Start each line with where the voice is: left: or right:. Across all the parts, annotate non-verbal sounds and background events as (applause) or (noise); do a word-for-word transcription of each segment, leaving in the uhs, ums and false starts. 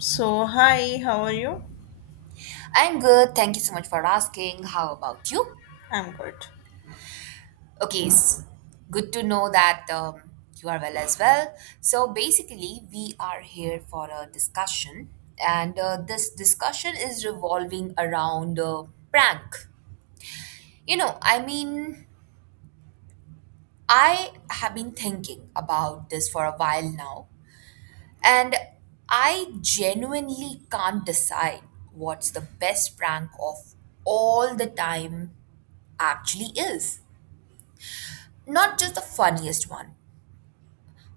left: So, hi, how are you?
right: I'm good. Thank you so much for asking. How about you?
left: I'm good.
right: Okay, it's good to know that um, you are well as well. So, basically, we are here for a discussion, and uh, this discussion is revolving around uh, prank. You know, I mean, I have been thinking about this for a while now, and I genuinely can't decide what's the best prank of all the time actually is. Not just the funniest one,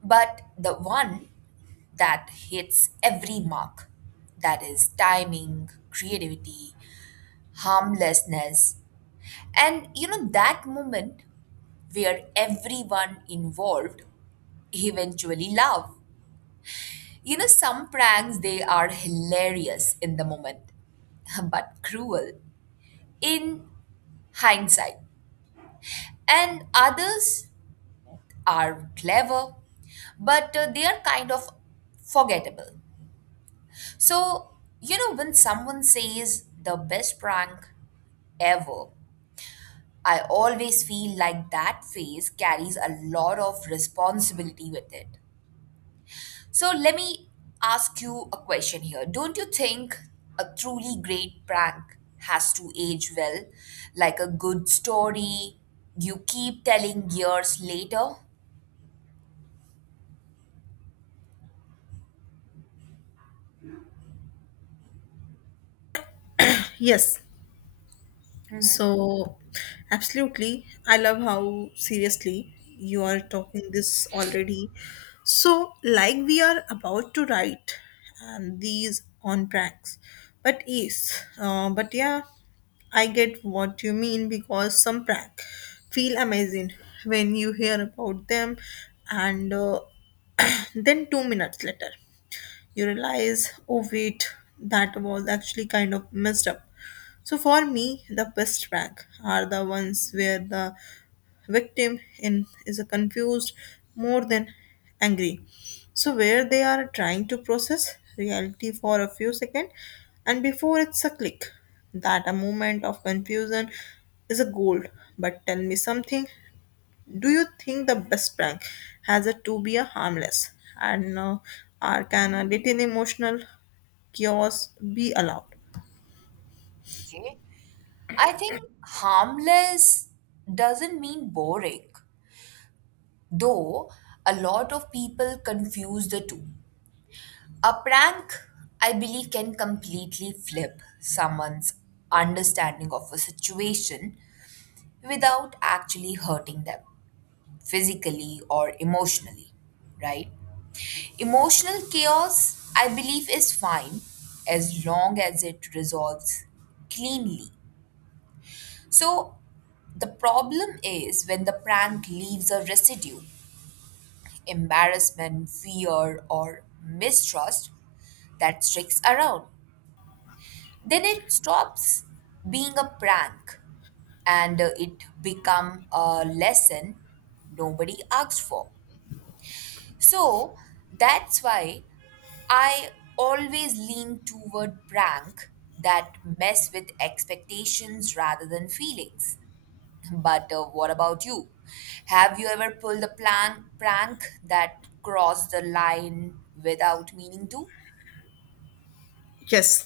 right: but the one that hits every mark. That is timing, creativity, harmlessness. And you know, that moment where everyone involved eventually laugh. You know, some pranks, they are hilarious in the moment (laughs) but cruel in hindsight. And others are clever, but uh, they are kind of forgettable. So, you know, when someone says the best prank ever, I always feel like that phrase carries a lot of responsibility with it. So, let me ask you a question here. Don't you think a truly great prank has to age well, like a good story you keep telling years later?
left: Yes. So, absolutely. I love how seriously you are talking this already. So, like we are about to write and these on pranks. But yes, uh, but yeah, I get what you mean because some prank feel amazing when you hear about them and uh, (clears throat) then two minutes later. You realize, oh wait, that was actually kind of messed up. So for me, the best prank are the ones where the victim in is a confused more than angry. So where they are trying to process reality for a few seconds and before it's a click that a moment of confusion is a gold. But tell me something, do you think the best prank has a to be a harmless and uh, or can a little emotional chaos be allowed?
right: Okay. I think harmless doesn't mean boring. Though a lot of people confuse the two. A prank, I believe, can completely flip someone's understanding of a situation without actually hurting them physically or emotionally, right? Emotional chaos, I believe, is fine as long as it resolves cleanly. So, the problem is when the prank leaves a residue embarrassment, fear, or mistrust that sticks around. Then it stops being a prank and uh, it become a lesson nobody asked for. So that's why I always lean toward prank that mess with expectations rather than feelings. But uh, what about you? Have you ever pulled a plan- prank that crossed the line without meaning to?
left: Yes.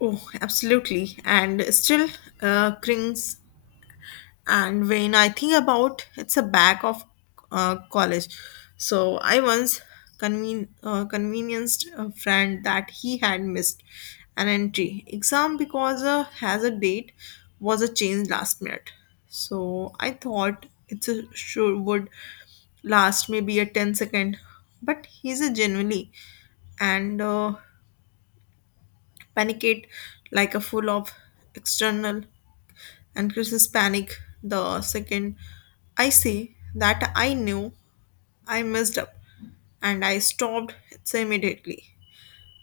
left: Oh, absolutely. And still uh, cringe. And when I think about it's a back of uh, college. So I once conven- uh, convenienced a friend that he had missed an entry exam because uh, has a date was a change last minute. So I thought it's a sure would last maybe a ten second, but he's a genuinely and uh, panicked like a full of external and Chris's panic the second I say that I knew I messed up and I stopped it immediately.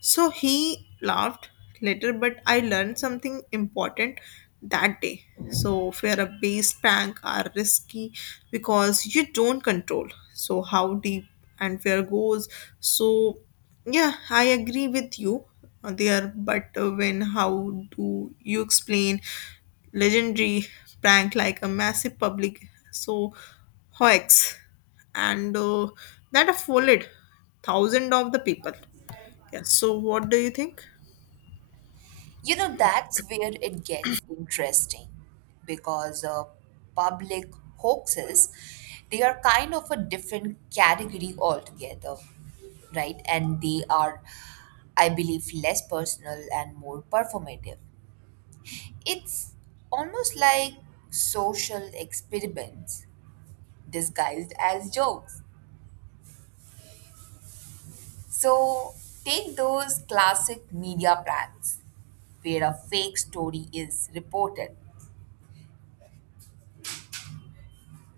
left: So he laughed later, but I learned something important that day. So fear based prank are risky because you don't control. So how deep and where goes. So yeah, I agree with you there, but when how do you explain legendary prank like a massive public so hoax and uh, that have followed thousand of the people. Yes. So, what do you think?
right: You know, that's where it gets interesting because uh, public hoaxes, they are kind of a different category altogether, right? And they are, I believe, less personal and more performative. It's almost like social experiments disguised as jokes. So take those classic media plans where a fake story is reported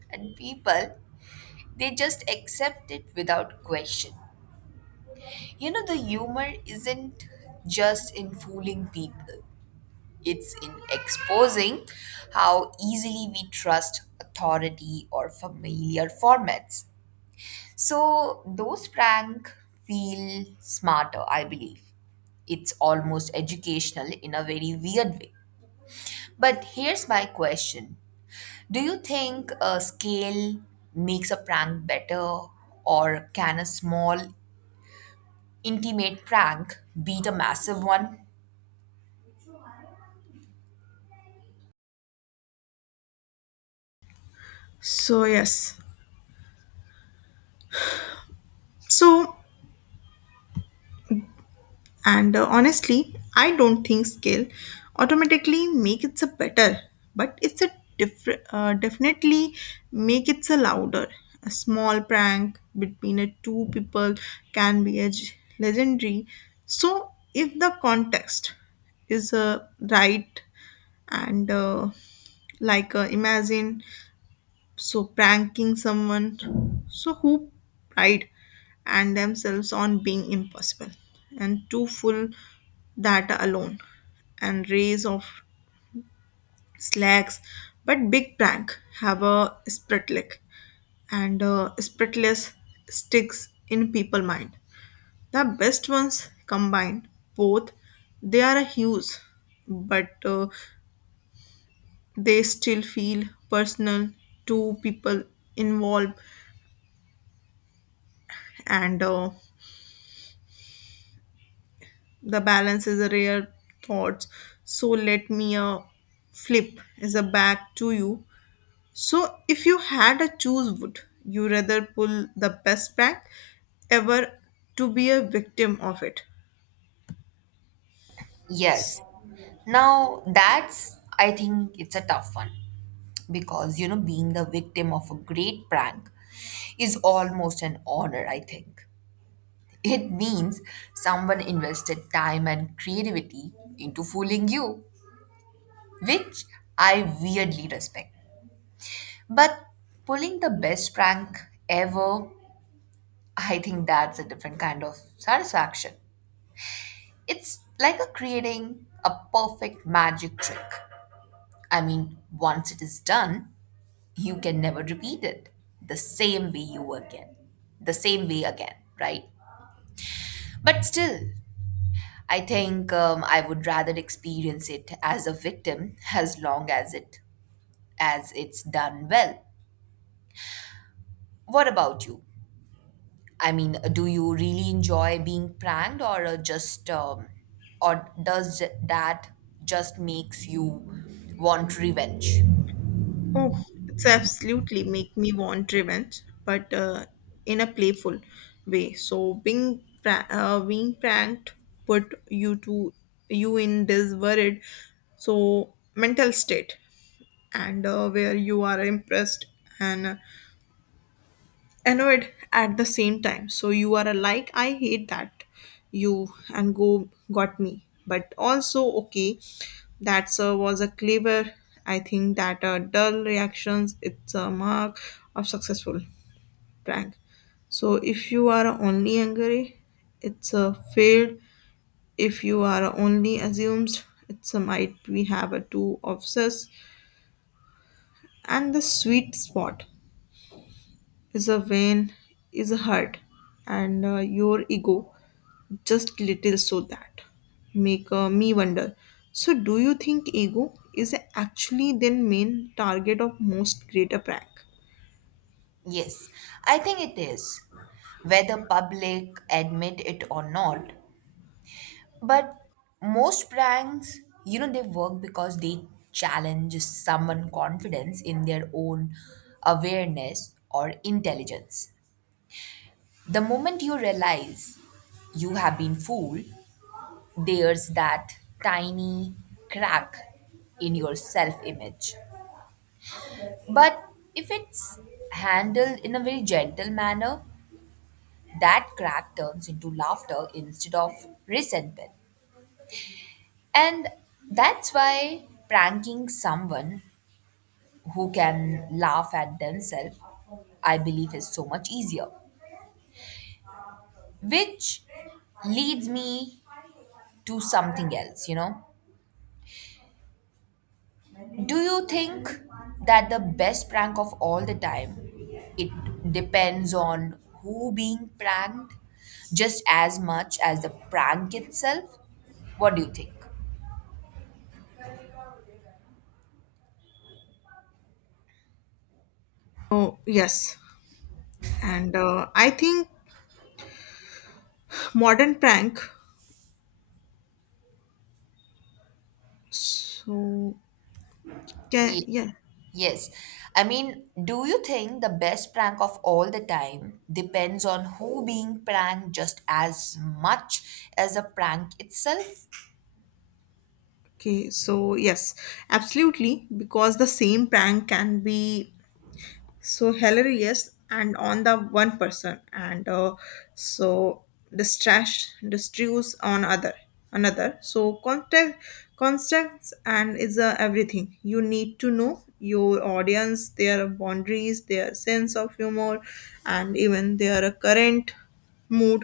right: and people they just accept it without question. You know the humor isn't just in fooling people. It's in exposing how easily we trust authority or familiar formats. So those prank feel smarter, I believe. It's almost educational in a very weird way. But here's my question. Do you think a scale makes a prank better, or can a small, intimate prank beat a massive one?
left: So, yes. So, and uh, honestly, I don't think scale automatically make it a better, but it's a different, uh, definitely make it a louder. A small prank between a two people can be a g- legendary. So, if the context is uh, right and uh, like uh, imagine so pranking someone so who pride and themselves on being impossible and too full data alone and rays of slacks, but big prank have a spritlick and uh, spritless sticks in people mind. The best ones combine both. They are huge, but uh, they still feel personal to people involved, and uh, the balance is a rare thought. So let me uh, flip is a back to you. So if you had a choose, would you rather pull the best back ever to be a victim of it?
right: Yes. Now, that's, I think it's a tough one because, you know, being the victim of a great prank is almost an honor, I think. It means someone invested time and creativity into fooling you, which I weirdly respect. But pulling the best prank ever, I think that's a different kind of satisfaction. It's like a creating a perfect magic trick. I mean, once it is done, you can never repeat it the same way you again, the same way again, right? But still, I think um, I would rather experience it as a victim as long as it as it's done well. What about you? I mean, do you really enjoy being pranked or uh, just um, or does that just makes you want revenge?
left: Oh, it's absolutely make me want revenge, but uh, in a playful way. So being pra- uh, being pranked put you to you in this worried so mental state and uh, where you are impressed and uh, annoyed at the same time. So you are like, I hate that you and go got me, but also okay, that uh, was a clever. I think that uh, dull reactions it's a mark of successful prank. So if you are only angry, it's a failed. If you are only assumed, it's a might we have a two obsessed, and the sweet spot is a vein, is a heart, and uh, your ego just little. So that make uh, me wonder, so do you think ego is actually then main target of most greater prank?
right: Yes, I think it is. Whether public admit it or not, but most pranks, you know, they work because they challenge someone' confidence in their own awareness or intelligence. The moment you realize you have been fooled, there's that tiny crack in your self image. But if it's handled in a very gentle manner, that crack turns into laughter instead of resentment. And that's why pranking someone who can laugh at themselves, I believe, is so much easier. Which leads me to something else, you know. Do you think that the best prank of all the time it depends on who being pranked just as much as the prank itself? What do you think?
left: Oh yes, and uh, I think modern prank, so yeah,
right: Ye-
left: yeah.
right: Yes. I mean, do you think the best prank of all the time depends on who being pranked just as much as the prank itself?
left: Okay, so yes, absolutely because the same prank can be so Hillary, yes, and on the one person, and uh, so distrash distruse on other another. So contact context and is uh, everything. You need to know your audience, their boundaries, their sense of humor, and even their current mood.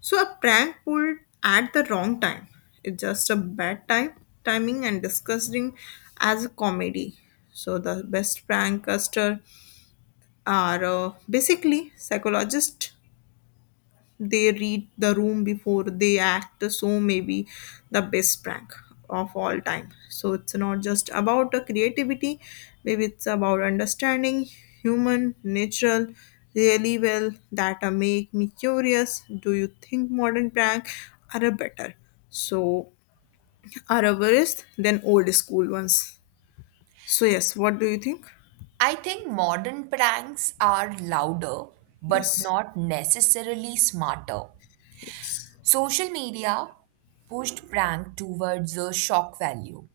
left: So a prank pulled at the wrong time. It's just a bad time timing and disgusting as a comedy. So the best prankster are uh, basically psychologists. They read the room before they act. So maybe the best prank of all time, so it's not just about uh, creativity. Maybe it's about understanding human natural really well. That uh, make me curious, do you think modern prank are uh, better, so are uh, worse than old school ones? So yes, what do you think?
right: I think modern pranks are louder but
left: Yes.
right: not necessarily smarter.
left: Yes.
right: Social media pushed prank towards a shock value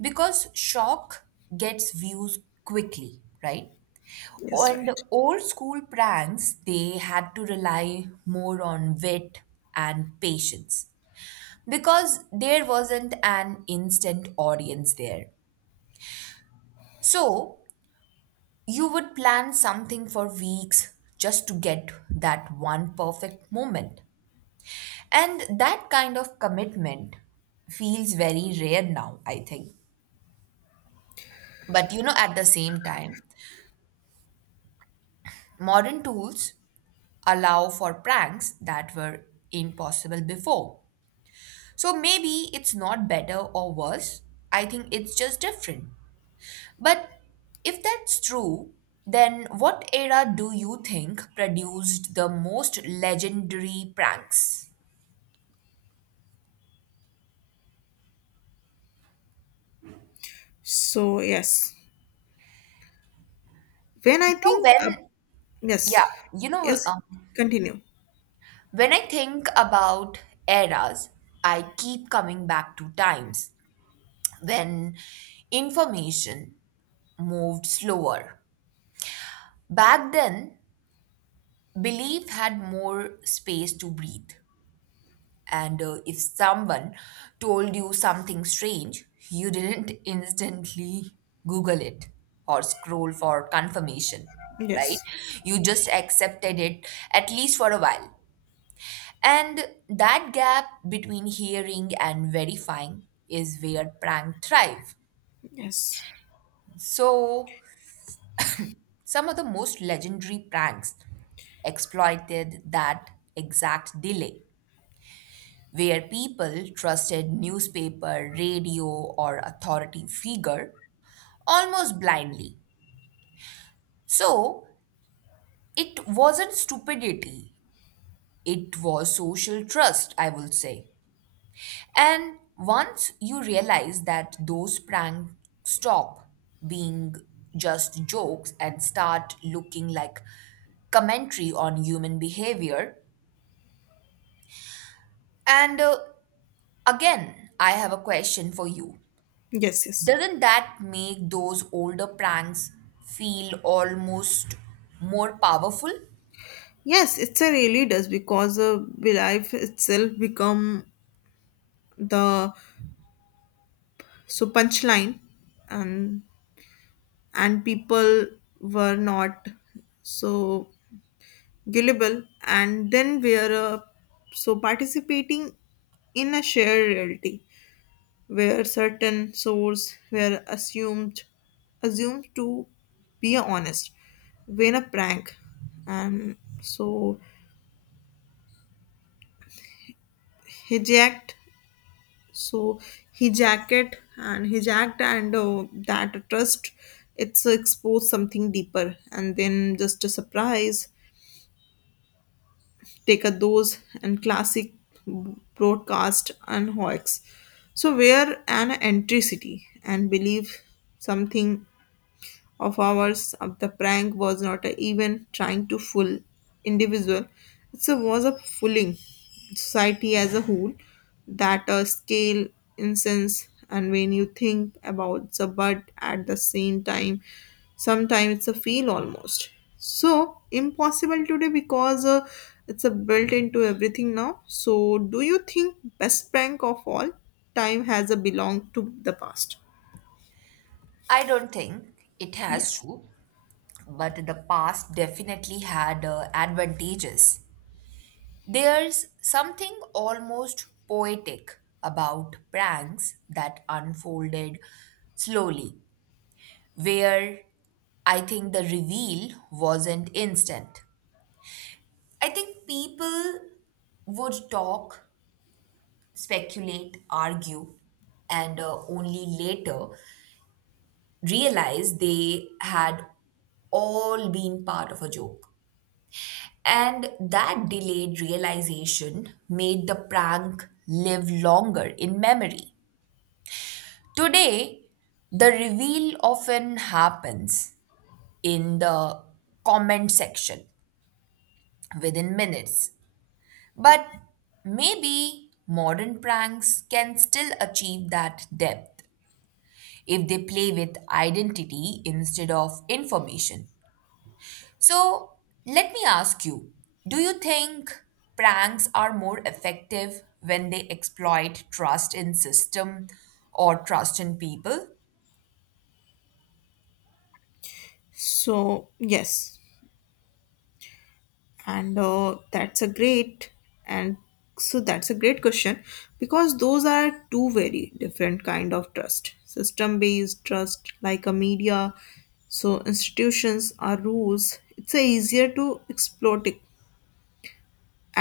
right: because shock gets views quickly, right?
left: Yes,
right: And
left: right.
right: old school pranks, they had to rely more on wit and patience because there wasn't an instant audience there. So you would plan something for weeks just to get that one perfect moment. And that kind of commitment feels very rare now, I think. But you know, at the same time, modern tools allow for pranks that were impossible before. So maybe it's not better or worse. I think it's just different. But if that's true, then what era do you think produced the most legendary pranks?
left: So yes. When
right: You
left: I
right: know,
left: think, uh,
right: when,
left: yes,
right: yeah, you know,
left: yes,
right: uh,
left: continue.
right: When I think about eras, I keep coming back to times when information moved slower. Back then, belief had more space to breathe. And uh, if someone told you something strange, you didn't (laughs) instantly Google it or scroll for confirmation, right?
left: Yes,
right: You just accepted it at least for a while. And that gap between hearing and verifying is where prank thrive.
left: yes,
right: So some of the most legendary pranks exploited that exact delay where people trusted newspaper, radio or authority figure almost blindly. So it wasn't stupidity, it was social trust, I will say. And once you realize that those pranks stop being just jokes and start looking like commentary on human behavior, and uh, again, I have a question for you.
left: yes, yes.
right: Doesn't that make those older pranks feel almost more powerful?
left: Yes, it's a really does because uh, the life itself become the so punchline, and and people were not so gullible, and then we are uh, so participating in a shared reality, where certain sources were assumed assumed to be honest. When a prank and so hijacked so hijacked it and hijacked and uh, that trust it's exposed something deeper and then just a surprise. Take a dose and classic broadcast and hoax, so where an entricity and believe something of hours of the prank was not a even trying to fool individual. It was a fooling society as a whole. That a scale incense, and when you think about the, but at the same time sometimes it's a feel almost so impossible today because uh, it's a built into everything now. So do you think best prank of all time has a belong to the past?
right: I don't think it has
left: Yes.
right: to, but the past definitely had uh, advantages. There's something almost poetic about pranks that unfolded slowly, where I think the reveal wasn't instant. I think people would talk, speculate, argue, and uh, only later realize they had all been part of a joke. And that delayed realization made the prank live longer in memory. Today, the reveal often happens in the comment section within minutes. But maybe modern pranks can still achieve that depth if they play with identity instead of information. So let me ask you, do you think pranks are more effective when they exploit trust in system or trust in people?
left: So yes, and uh, that's a great and so that's a great question because those are two very different kind of trust. System based trust like a media, so institutions are rules, it's a easier to exploit it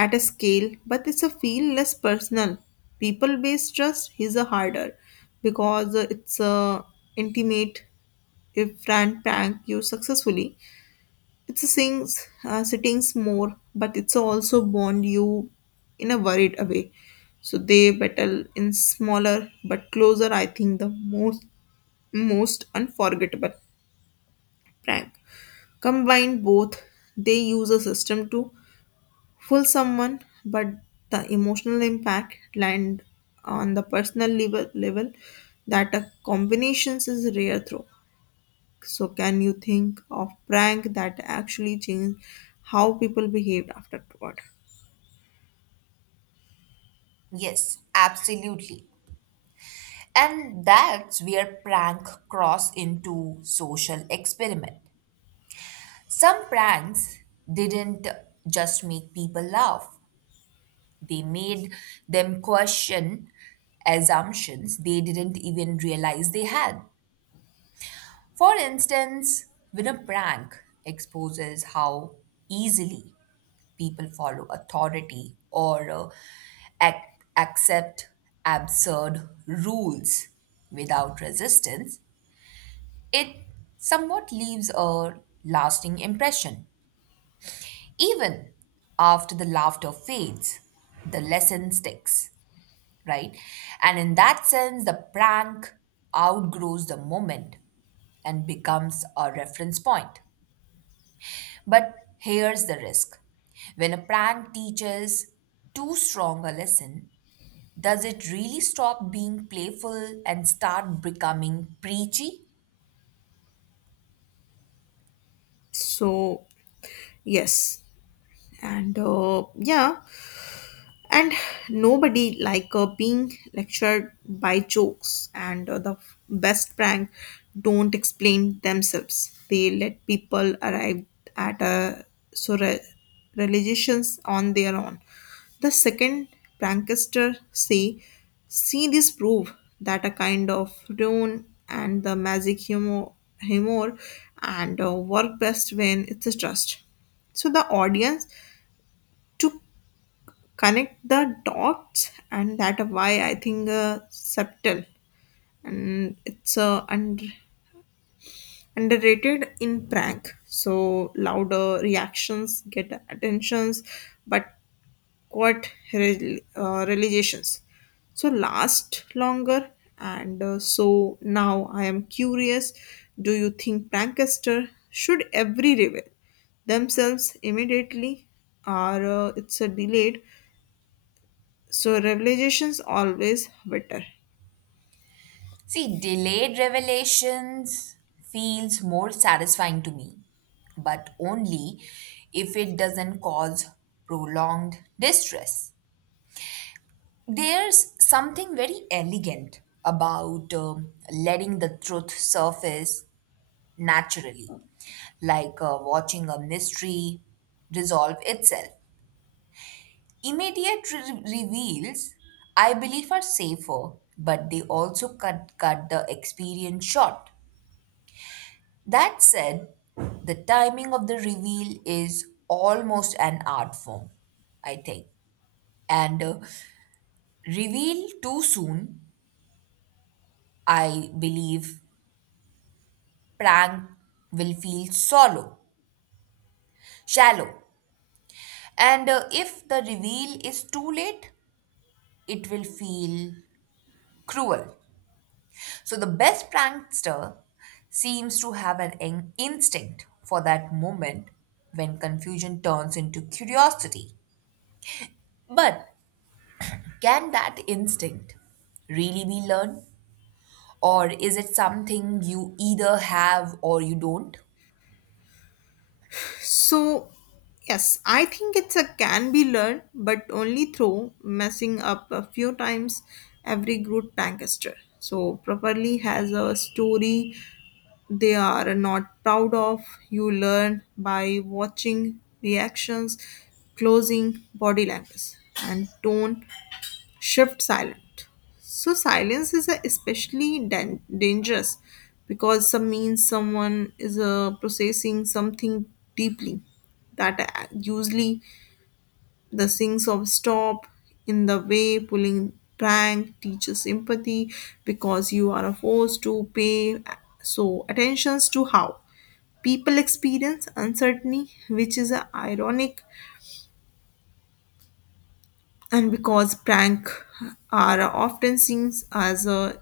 left: at a scale, but it's a feel less personal. People based trust is a harder because uh, it's a intimate. If brand prank you successfully, it's a sings, uh, sittings more, but it's also bond you in a worried way. So they battle in smaller but closer. I think the most most unforgettable prank combine both. They use a system to fool someone, but the emotional impact land on the personal level level. That a combinations is rare through. So, can you think of prank that actually changed how people behaved afterward?
right: Yes, absolutely. And that's where prank cross into social experiment. Some pranks didn't just make people laugh. They made them question assumptions they didn't even realize they had. For instance, when a prank exposes how easily people follow authority or uh, ac- accept absurd rules without resistance, it somewhat leaves a lasting impression. Even after the laughter fades, the lesson sticks, right? And in that sense, the prank outgrows the moment and becomes a reference point. But here's the risk. When a prank teaches too strong a lesson, does it really stop being playful and start becoming preachy?
left: So, yes, and uh, yeah, and nobody like uh, being lectured by jokes and uh, the best prank don't explain themselves. They let people arrive at a so re- realizations on their own. The second prankster say, see this proof, that a kind of tone and the magic humor humor and uh, work best when it's a trust, so the audience took connect the dots. And that why I think uh, subtle and it's uh, under, underrated in prank. So louder reactions get attentions, but what re- uh, realizations so last longer, and uh, so now I am curious, do you think prankster should every reveal themselves immediately or uh, it's a delayed. So revelations always better.
right: See, delayed revelations feels more satisfying to me, but only if it doesn't cause prolonged distress. There's something very elegant about um, letting the truth surface naturally, like uh, watching a mystery resolve itself. Immediate re- reveals, I believe, are safer, but they also cut, cut the experience short. That said, the timing of the reveal is almost an art form, I think. And uh, reveal too soon, I believe, prank will feel solo, shallow. And uh, if the reveal is too late, it will feel cruel. So the best prankster seems to have an in- instinct for that moment when confusion turns into curiosity. But can that instinct really be learned? Or is it something you either have or you don't?
left: So yes, I think it's a can be learned, but only through messing up a few times. Every good prankster so properly has a story they are not proud of. You learn by watching reactions, closing body language and tone shift silent. So silence is a especially dan- dangerous because some means someone is uh, processing something deeply. That uh, usually the things of stop in the way pulling prank teaches empathy because you are forced to pay uh, so attentions to how people experience uncertainty, which is a ironic and because prank are often seen as uh,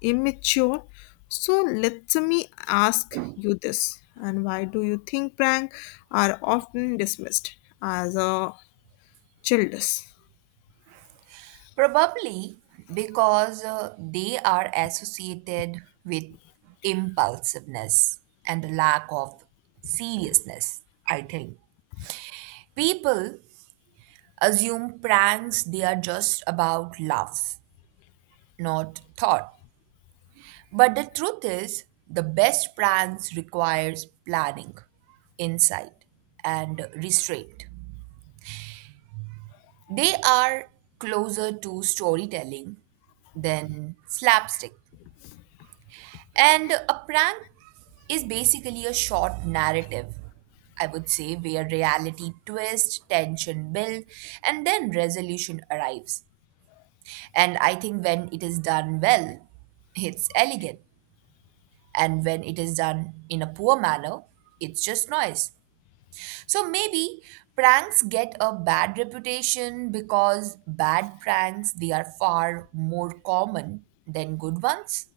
left: immature. So let me ask you this, and why do you think prank are often dismissed as uh, childish?
right: Probably because uh, they are associated with impulsiveness and a lack of seriousness, I think. People assume pranks they are just about laughs, not thought. But the truth is, the best pranks requires planning, insight, and restraint. They are closer to storytelling than slapstick. And a prank is basically a short narrative, I would say, where reality twists, tension builds, and then resolution arrives. And I think when it is done well, it's elegant. And when it is done in a poor manner, it's just noise. So maybe pranks get a bad reputation because bad pranks they are far more common than good ones.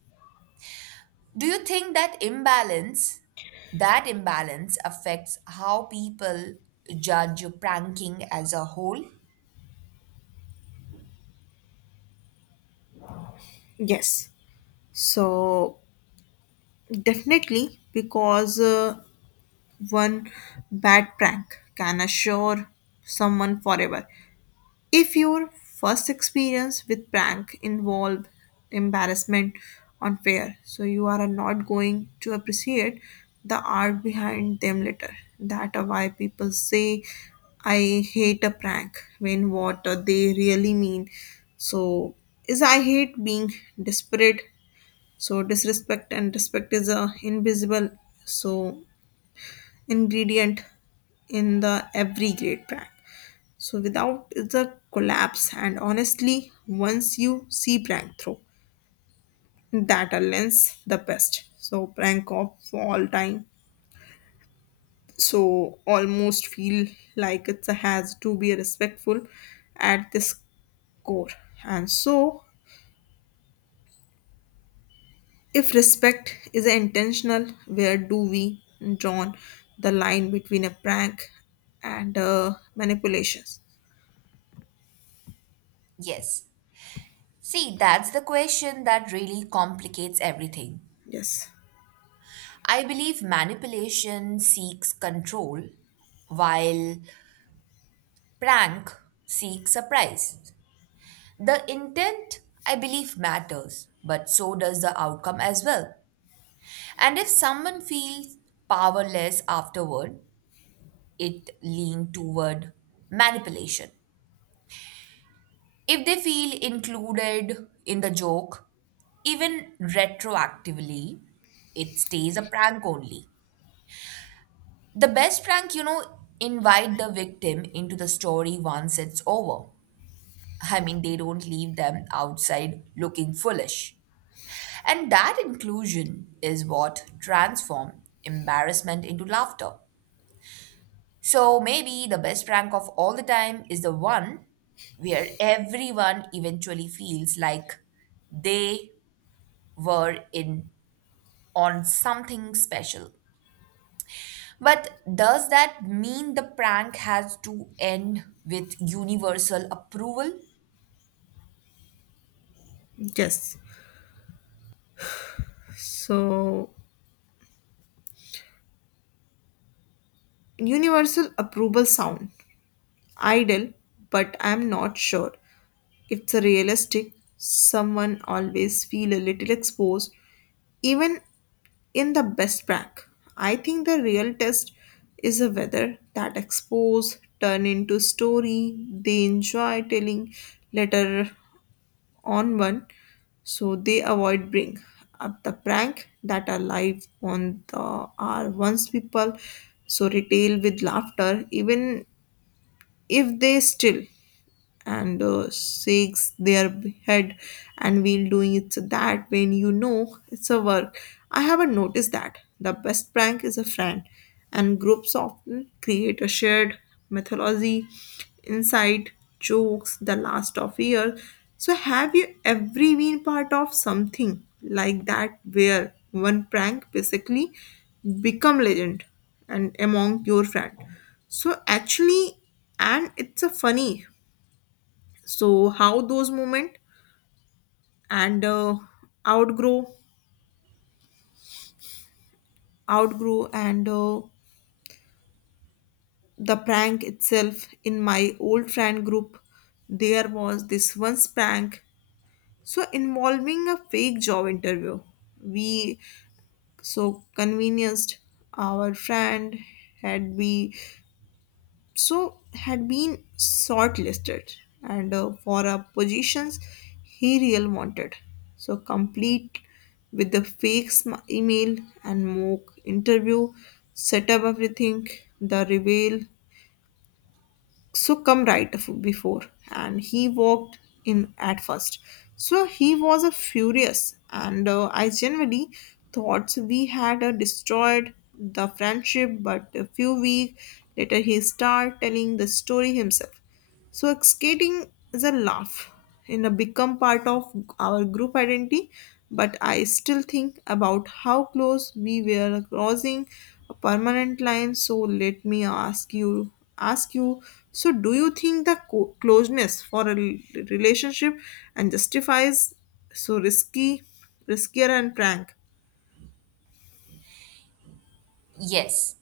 right: Do you think that imbalance that imbalance affects how people judge pranking as a whole?
left: Yes, so definitely because uh, one bad prank can assure someone forever. If your first experience with prank involve embarrassment, unfair, so you are not going to appreciate the art behind them later. That are why people say I hate a prank when what they really mean. So is I hate being desperate. So disrespect and respect is a invisible so ingredient in the every great prank. So without the collapse, and honestly, once you see prank through, that alliance the best. So prank of all time. So almost feel like it has to be respectful at this core. And so if respect is intentional, where do we draw the line between a prank and uh, manipulations?
right: Yes. See, that's the question that really complicates everything.
left: Yes.
right: I believe manipulation seeks control while prank seeks surprise. The intent, I believe, matters, but so does the outcome as well. And if someone feels powerless afterward, it leans toward manipulation. If they feel included in the joke, even retroactively, it stays a prank only. The best prank, you know, invite the victim into the story once it's over. I mean, they don't leave them outside looking foolish. And that inclusion is what transforms embarrassment into laughter. So maybe the best prank of all the time is the one where everyone eventually feels like they were in on something special. But does that mean the prank has to end with universal approval?
left: Yes. So universal approval sound ideal, but I'm not sure it's a realistic. Someone always feel a little exposed, even in the best prank. I think the real test is a whether that expose turn into story they enjoy telling later on one, so they avoid bring up the prank that are live on the are once people so retail with laughter even if they still and uh, shakes their head and we'll doing it. So that when you know it's a work, I haven't noticed that the best prank is a friend and groups often create a shared mythology inside jokes the last of year. So have you ever been part of something like that where one prank basically become legend and among your friend? So actually, and it's a funny, so how those movement and uh, outgrow outgrew and uh, the prank itself. In my old friend group, there was this once prank so involving a fake job interview. We so convenienced our friend had we so had been shortlisted and uh, for uh, positions he real wanted, so complete with the fake sm- email and mock interview, set up everything. The reveal so come right af- before, and he walked in. At first, so he was a furious, and uh, I genuinely thought we had uh, destroyed the friendship, but a few weeks later he started telling the story himself. So skating is a laugh in a become part of our group identity, but I still think about how close we were crossing a permanent line. So let me ask you, ask you. So do you think the co- closeness for a rel- relationship and justifies so risky, riskier and prank?
right: Yes.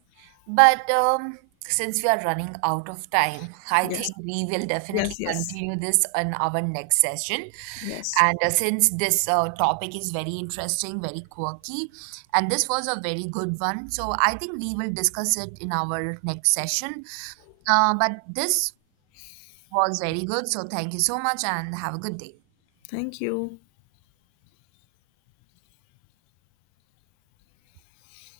right: But um, since we are running out of time, (laughs) I
left: Yes,
right: think we will definitely
left: yes, yes,
right: continue this in our next session.
left: yes.
right: And uh, since this uh, topic is very interesting, very quirky, and this was a very good one, so I think we will discuss it in our next session. Uh, but this was very good, so thank you so much and have a good day.
left: Thank you.